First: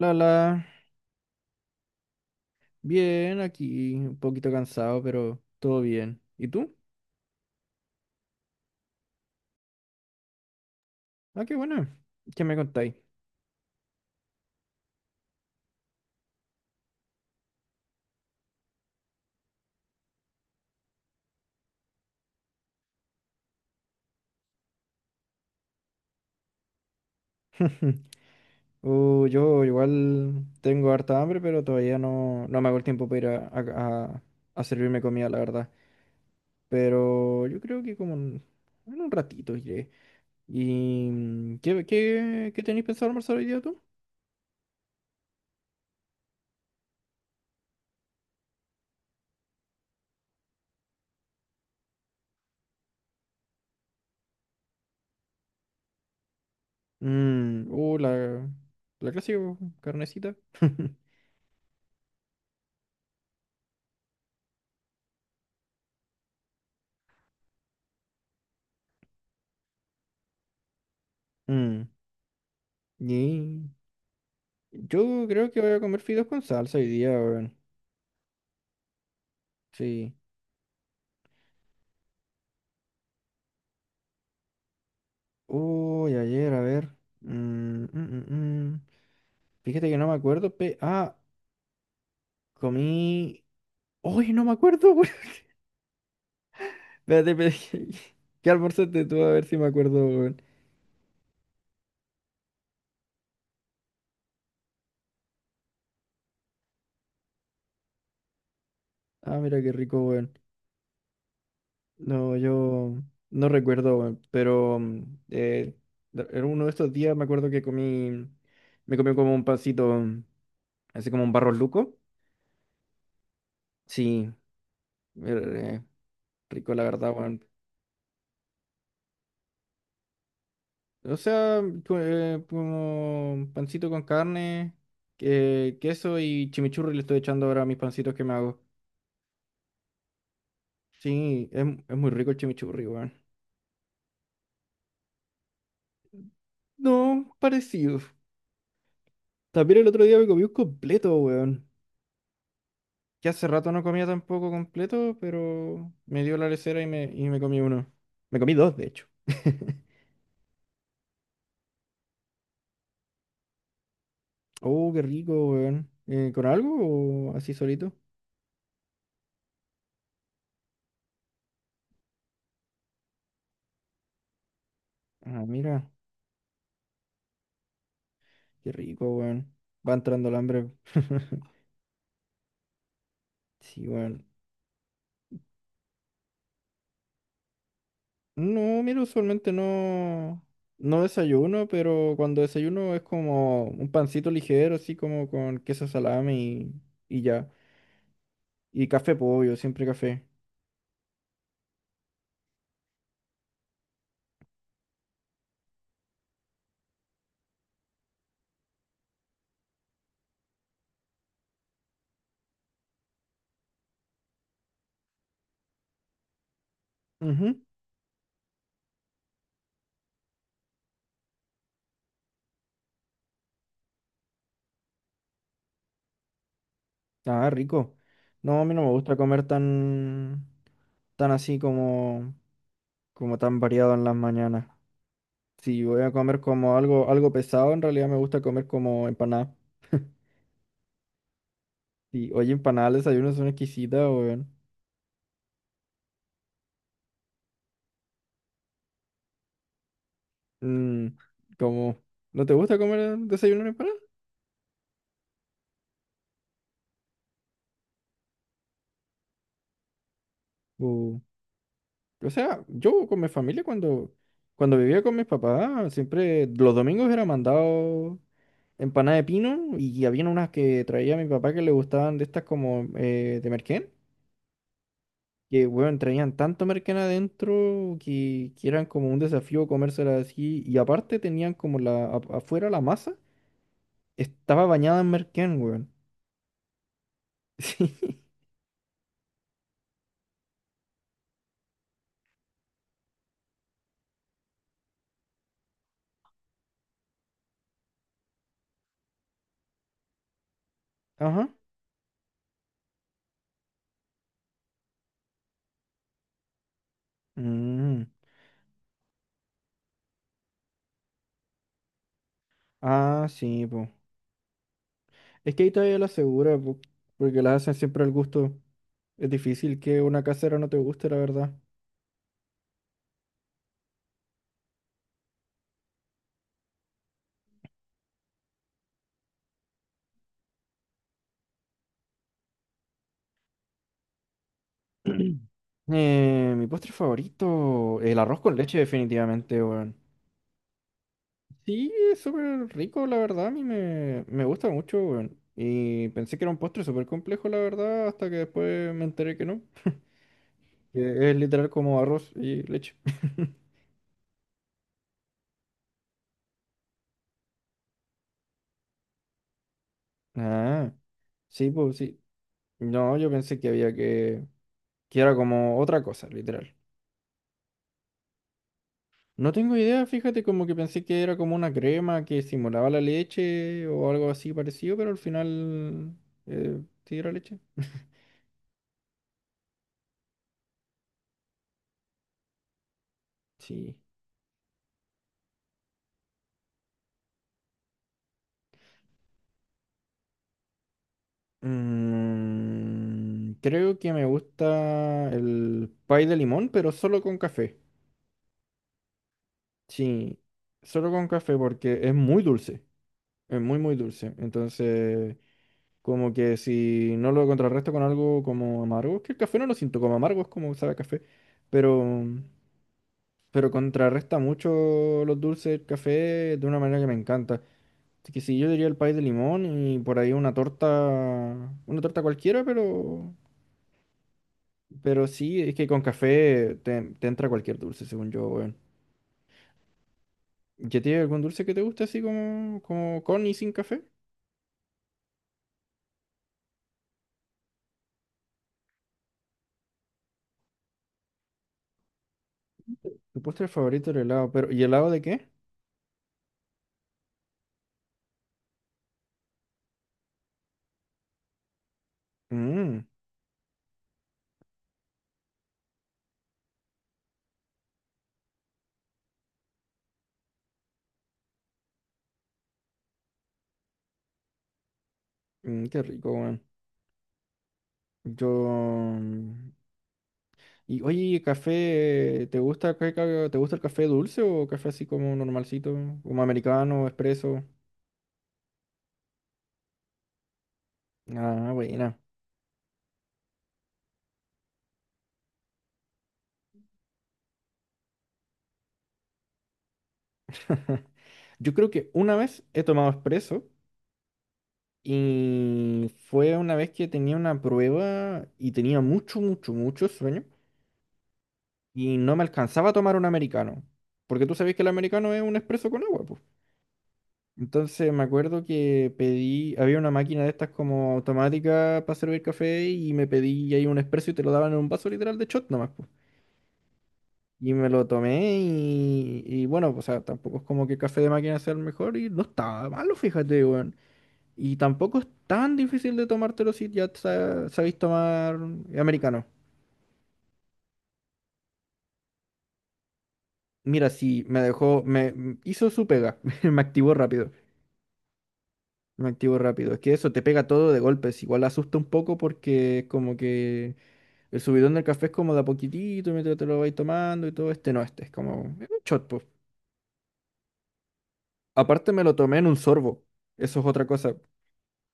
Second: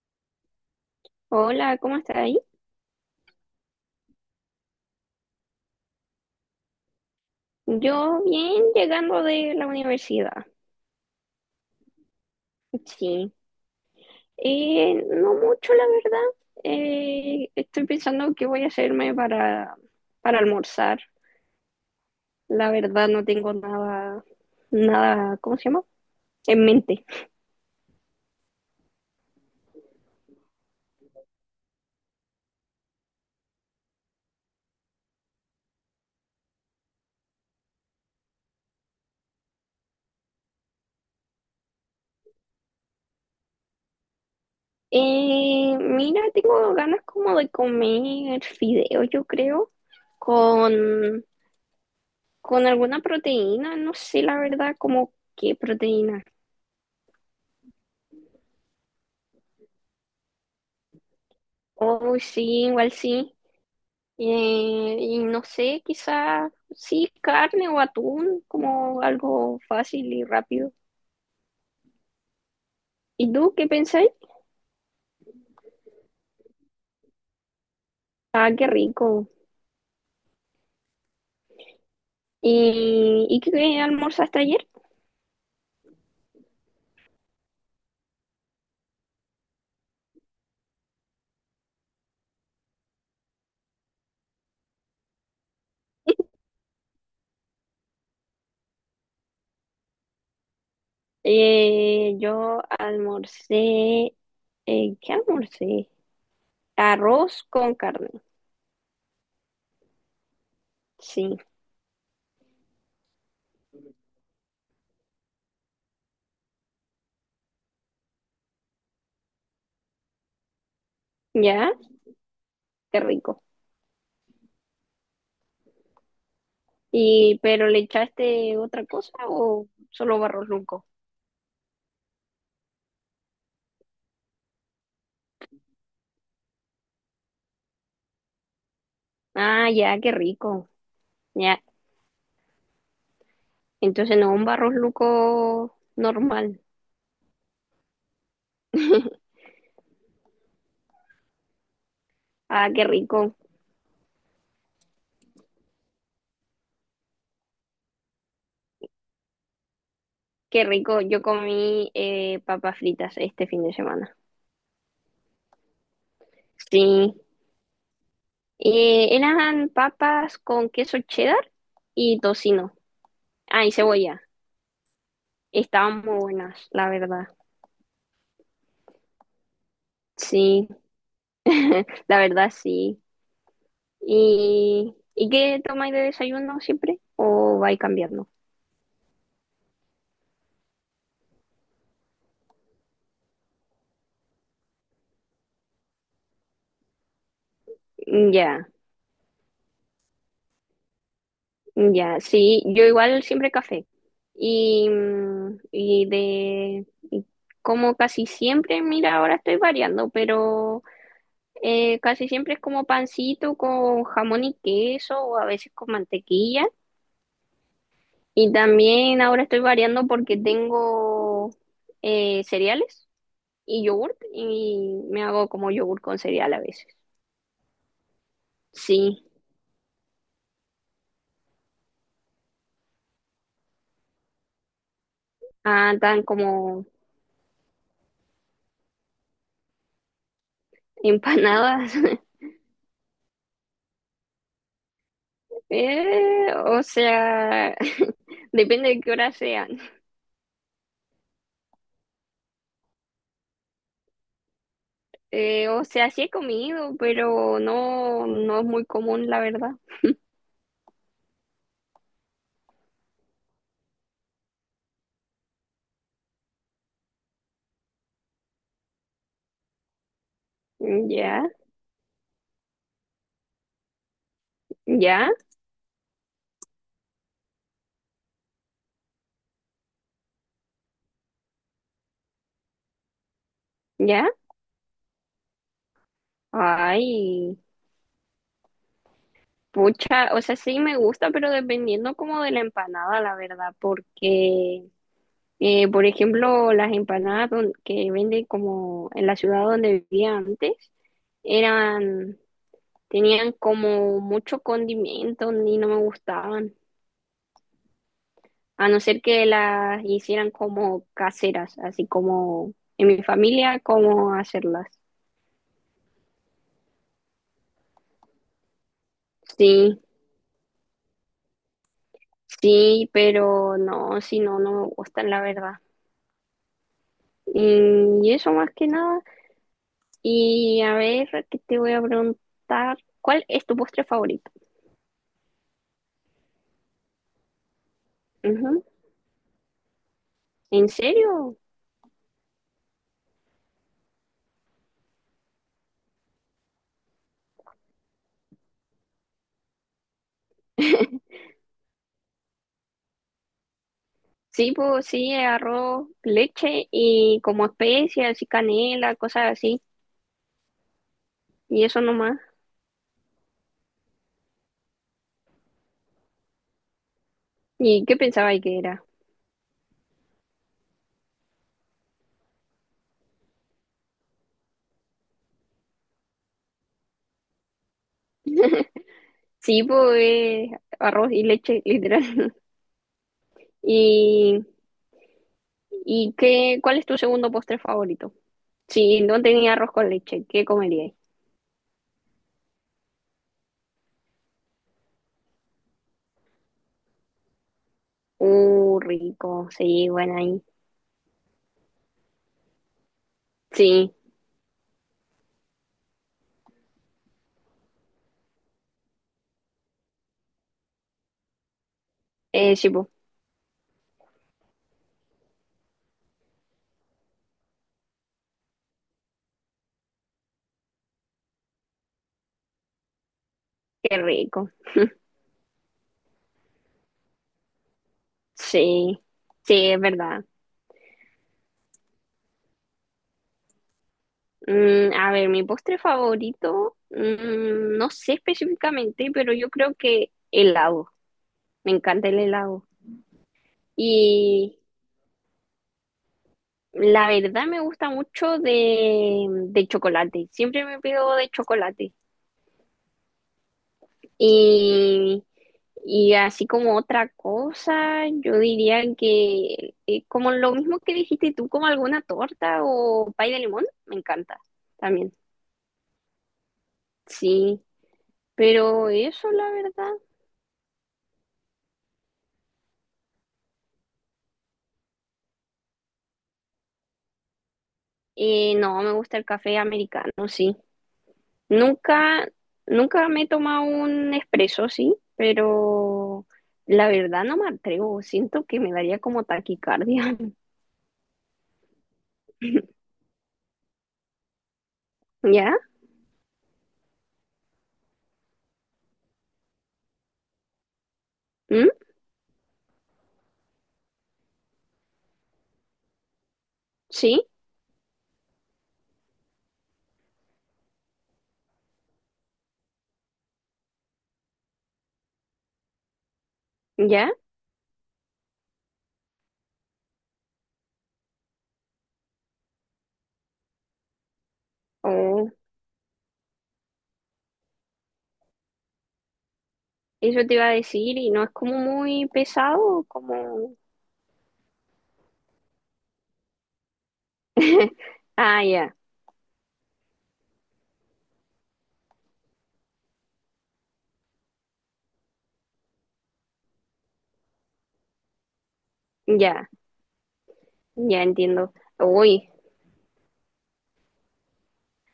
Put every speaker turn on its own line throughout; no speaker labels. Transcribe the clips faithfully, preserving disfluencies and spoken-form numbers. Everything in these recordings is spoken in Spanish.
Lala,
Hola, ¿cómo estás ahí?
bien, aquí un poquito cansado, pero todo bien. ¿Y tú?
Yo bien llegando de la universidad.
Ah, qué bueno. ¿Qué me contáis?
Sí. Eh, no mucho la verdad. Eh, estoy pensando qué voy a hacerme para, para almorzar. La verdad no tengo nada, nada, ¿cómo se llama? En mente.
Uh, yo igual tengo harta hambre, pero todavía no, no me hago el tiempo para ir a, a- a- a servirme comida, la verdad. Pero yo creo que como en, en un ratito iré. ¿Y mm, qué, qué, qué tenéis pensado almorzar hoy día tú?
Eh, mira, tengo ganas como de comer fideo, yo creo, con, con alguna proteína. No sé la verdad como qué proteína.
Mm, uh, la, la clásica po, carnecita.
Oh, sí, igual sí. Eh, y no sé, quizás sí, carne o atún, como algo fácil y rápido.
Mm,
¿Y tú qué
yeah.
pensáis?
Yo creo que voy a comer fideos con salsa hoy día, weón.
Ah, qué rico.
Sí.
¿Y, y qué almorzaste ayer?
Uy, ayer, a ver. Mm, mm, mm, mm. Fíjate que no me acuerdo. Pe... Ah, comí. Uy, no me acuerdo, weón. Espérate, pero ¿qué ¿qué almorzaste tú? A ver si me acuerdo, weón.
Eh, yo almorcé, eh, ¿qué almorcé? Arroz con carne,
Ah, mira qué rico, weón.
sí,
No, yo no recuerdo, weón. Pero mm, eh, de- en uno de estos días me acuerdo que comí. Me comí como un pancito, mm, así como un barro
ya,
luco.
qué rico.
Sí, eh, rico, la verdad,
¿Y
weón.
pero le echaste otra cosa o solo barrosluco?
O sea, co- eh, como pancito con carne, que- queso y chimichurri le estoy echando ahora a mis pancitos que me hago.
Ah, ya, qué rico,
Sí,
ya.
es, es muy rico el chimichurri, weón.
Entonces no, un barrosluco normal.
No, parecido. También el otro día me comí un completo, weón.
Ah, qué
Que
rico,
hace rato no comía tampoco completo, pero me dio la lecera y me, y me comí uno. Me comí dos, de hecho.
qué rico. Yo comí eh, papas fritas este fin de semana.
Oh, qué rico, weón. Eh, ¿con algo
Sí.
o así solito?
Eh, eran papas con queso cheddar y tocino. Ah, y cebolla.
Ah, mira,
Estaban muy buenas, la verdad.
qué rico, weón. Va entrando el
Sí,
hambre.
la verdad sí.
Sí, weón.
¿Y, ¿y qué tomáis de desayuno siempre? ¿O vais cambiando?
No, mira, usualmente no, no desayuno, pero cuando desayuno es como un pancito ligero, así como con queso salami y, y ya.
Ya,
Y café, pollo, siempre café.
ya. Sí, yo igual siempre café. Y, mm, y de... y como casi siempre, mira, ahora estoy variando, pero... Eh, casi siempre es como pancito con jamón y queso o a veces con mantequilla.
Ujú.
Y también ahora estoy variando porque tengo eh, cereales y yogurt y me hago como yogurt con cereal a veces.
Ah, rico. No, a mí no me gusta
Sí,
comer tan, tan así como, como tan variado en las mañanas. Si
ah,
voy a
tan
comer como
como
algo, algo pesado, en realidad me gusta comer como empanada.
empanadas.
Y oye, empanadas, al desayuno son exquisitas, weón.
Eh, o sea, depende de qué hora sean.
Mm, como, ¿no te gusta comer desayuno en empanada?
Eh, o sea, sí he comido, pero no, no es muy común, la verdad.
O, o sea, yo con mi familia cuando, cuando vivía con mis papás, siempre los domingos era mandado empanada de pino y había unas que traía mi
Ya,
papá que le gustaban de estas como eh, de merquén,
ya,
que bueno, traían tanto merquén adentro que, que eran como un desafío comérselas así y aparte tenían como la a- afuera la masa
ya.
estaba bañada en merquén, weón.
Ay.
Sí.
Pucha, o sea, sí me gusta, pero dependiendo como de la empanada, la verdad, porque, eh, por ejemplo, las empanadas don- que venden como en la ciudad donde vivía antes,
Ajá.
eran, tenían como mucho condimento y no me gustaban,
Mm.
a no ser que las hicieran como caseras, así como en mi
Ah, sí,
familia,
pues.
como hacerlas.
Es que ahí todavía la asegura, po, porque la hacen siempre al gusto. Es difícil
Sí,
que una casera no te guste, la verdad.
sí, pero no, si no, no me gustan, la verdad. Y y eso más que nada. Y a ver, ¿qué te voy a preguntar? ¿Cuál es tu postre favorito?
Eh, mi postre favorito, el arroz con leche,
Ujú.
definitivamente, weón.
¿En serio?
Sí, es súper rico, la verdad. A mí me, me gusta mucho, weón. Y pensé que era un postre súper complejo, la verdad, hasta que después me enteré que no. Que es literal como arroz y leche.
Sí, pues sí, arroz, leche y como especias y canela, cosas así.
Ah, sí,
Y
pues
eso
sí.
nomás.
No, yo pensé que había que... que era como otra cosa, literal.
¿Y qué pensaba que era?
No tengo idea, fíjate, como que pensé que era como una crema que simulaba la leche o algo así parecido, pero al final eh, sí era leche.
Sí, pues eh, arroz y leche, literal.
Sí.
¿Y, y qué, cuál es tu segundo postre favorito? Si no tenía arroz con leche, ¿qué comerías?
Mm, creo que me gusta el pie de limón, pero solo con café.
Uh, rico, sí, bueno
Sí,
ahí.
solo con café porque es muy dulce, es muy muy
Sí,
dulce. Entonces, como que si no lo contrarresto con algo como amargo, es que el café no lo siento como amargo, es como sabe a café, pero...
eh, sí, pues,
pero contrarresta mucho los dulces del café de una manera que me encanta. Así que sí, yo diría el país de limón y por ahí una torta, una torta cualquiera, pero,
qué rico.
pero sí, es que con café te, te entra cualquier dulce, según yo, weón.
Sí, sí, es verdad.
¿Ya tiene algún dulce que te guste así como, como con y sin café?
Mm, a ver, mi postre favorito, mm, no sé específicamente, pero yo creo que helado. Me encanta el helado.
Tu postre favorito el helado, pero
Y
¿y helado de qué?
la verdad me gusta mucho de, de chocolate. Siempre me pido de chocolate.
Mmm,
Y, y así como otra cosa, yo diría que eh, como lo mismo que dijiste tú, como alguna torta o pay de limón, me encanta también.
qué rico, weón.
Sí.
Yo,
Pero eso, la verdad,
Y oye, café, ¿te gusta, qué ca- ca- te gusta el café dulce o café así como normalcito, como americano, expreso?
eh, no, me gusta el café americano, sí.
Ah, buena.
Nunca, Nunca me he tomado un espresso, sí, pero la verdad no me atrevo. Siento que me daría como taquicardia.
Yo creo que una vez he tomado expreso
¿Ya?
y fue una vez que tenía una prueba y tenía mucho, mucho, mucho sueño
¿Mm?
y no me alcanzaba a tomar un americano, porque tú sabes que el americano es un expreso con agua, pues.
¿Sí?
Entonces me acuerdo que pedí, había una máquina de estas como automática para servir café y me pedí ahí un espresso y te lo daban en un vaso literal de shot nomás, pues.
¿Ya?
Y me lo tomé y, y bueno, pues, o sea, tampoco es como que café de máquina sea el mejor y no estaba malo, fíjate, weón. Y tampoco es
Oh,
tan difícil de tomártelo si ya sa- sabéis tomar americano.
eso te iba a decir y no es como muy pesado, como...
Mira, sí, me dejó, me hizo su pega, me activó rápido.
Ah, ya,
Me activo rápido. Es que eso te pega todo de golpes. Igual asusta un poco porque es como que el subidón del café es como de a poquitito mientras te lo vais tomando y todo. Este no, este es como es un shot, pues.
ya, ya entiendo.
Aparte me lo
Uy.
tomé en un sorbo. Eso es otra cosa.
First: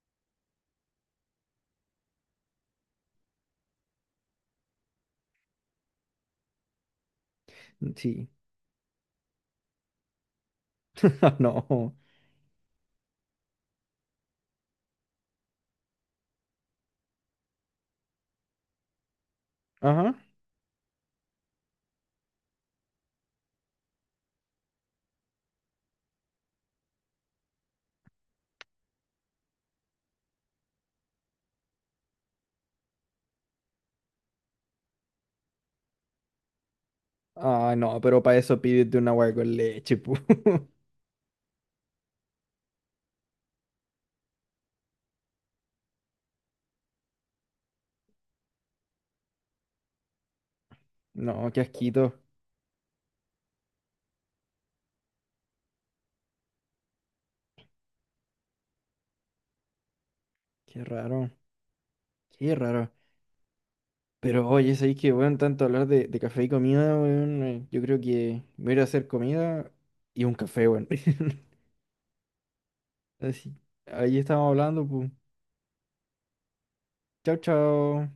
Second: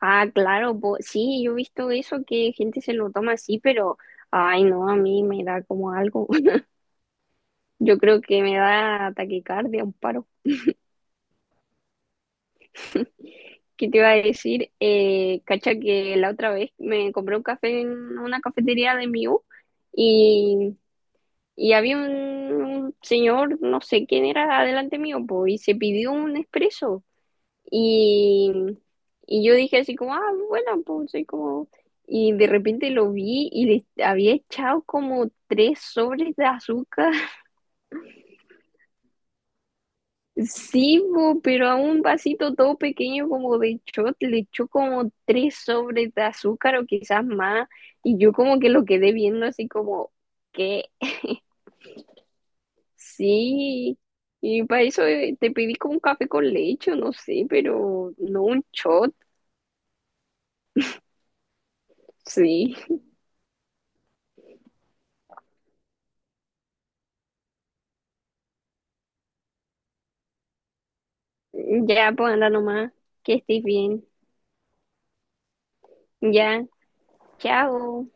Ah, claro, po- sí, yo he visto eso que gente se lo toma así, pero ay, no, a mí me da como algo.
mm,
Yo creo
Sí.
que me da taquicardia, un paro.
No.
¿Qué te iba a decir? Eh, cacha que la otra vez me compré un café en una cafetería de mi U
Ajá.
y, y había un, un señor, no sé quién era, adelante mío, po, y se pidió un expreso. Y, y yo dije así como, ah, bueno, pues soy como... Y de repente lo vi y le había echado como tres sobres de azúcar.
Ah, no, pero para eso pídete un agua con leche, pu.
Sí, po, pero a un vasito todo pequeño como de shot le echó como tres sobres de azúcar o quizás más. Y yo como que lo quedé viendo así como, que
No, qué asquito.
sí. Y para eso eh, te pedí como un café con leche, o no sé, pero no un shot,
Qué raro. Qué
sí.
raro. Pero oye, sabéis que, bueno tanto hablar de, de café y comida, weón. eh, Yo creo que me voy a ir a hacer comida y un café, weón.
Ya, pues anda nomás, que
Así,
estés bien.
ahí estamos hablando, pues.
Ya,
Chao,
chao.
chao.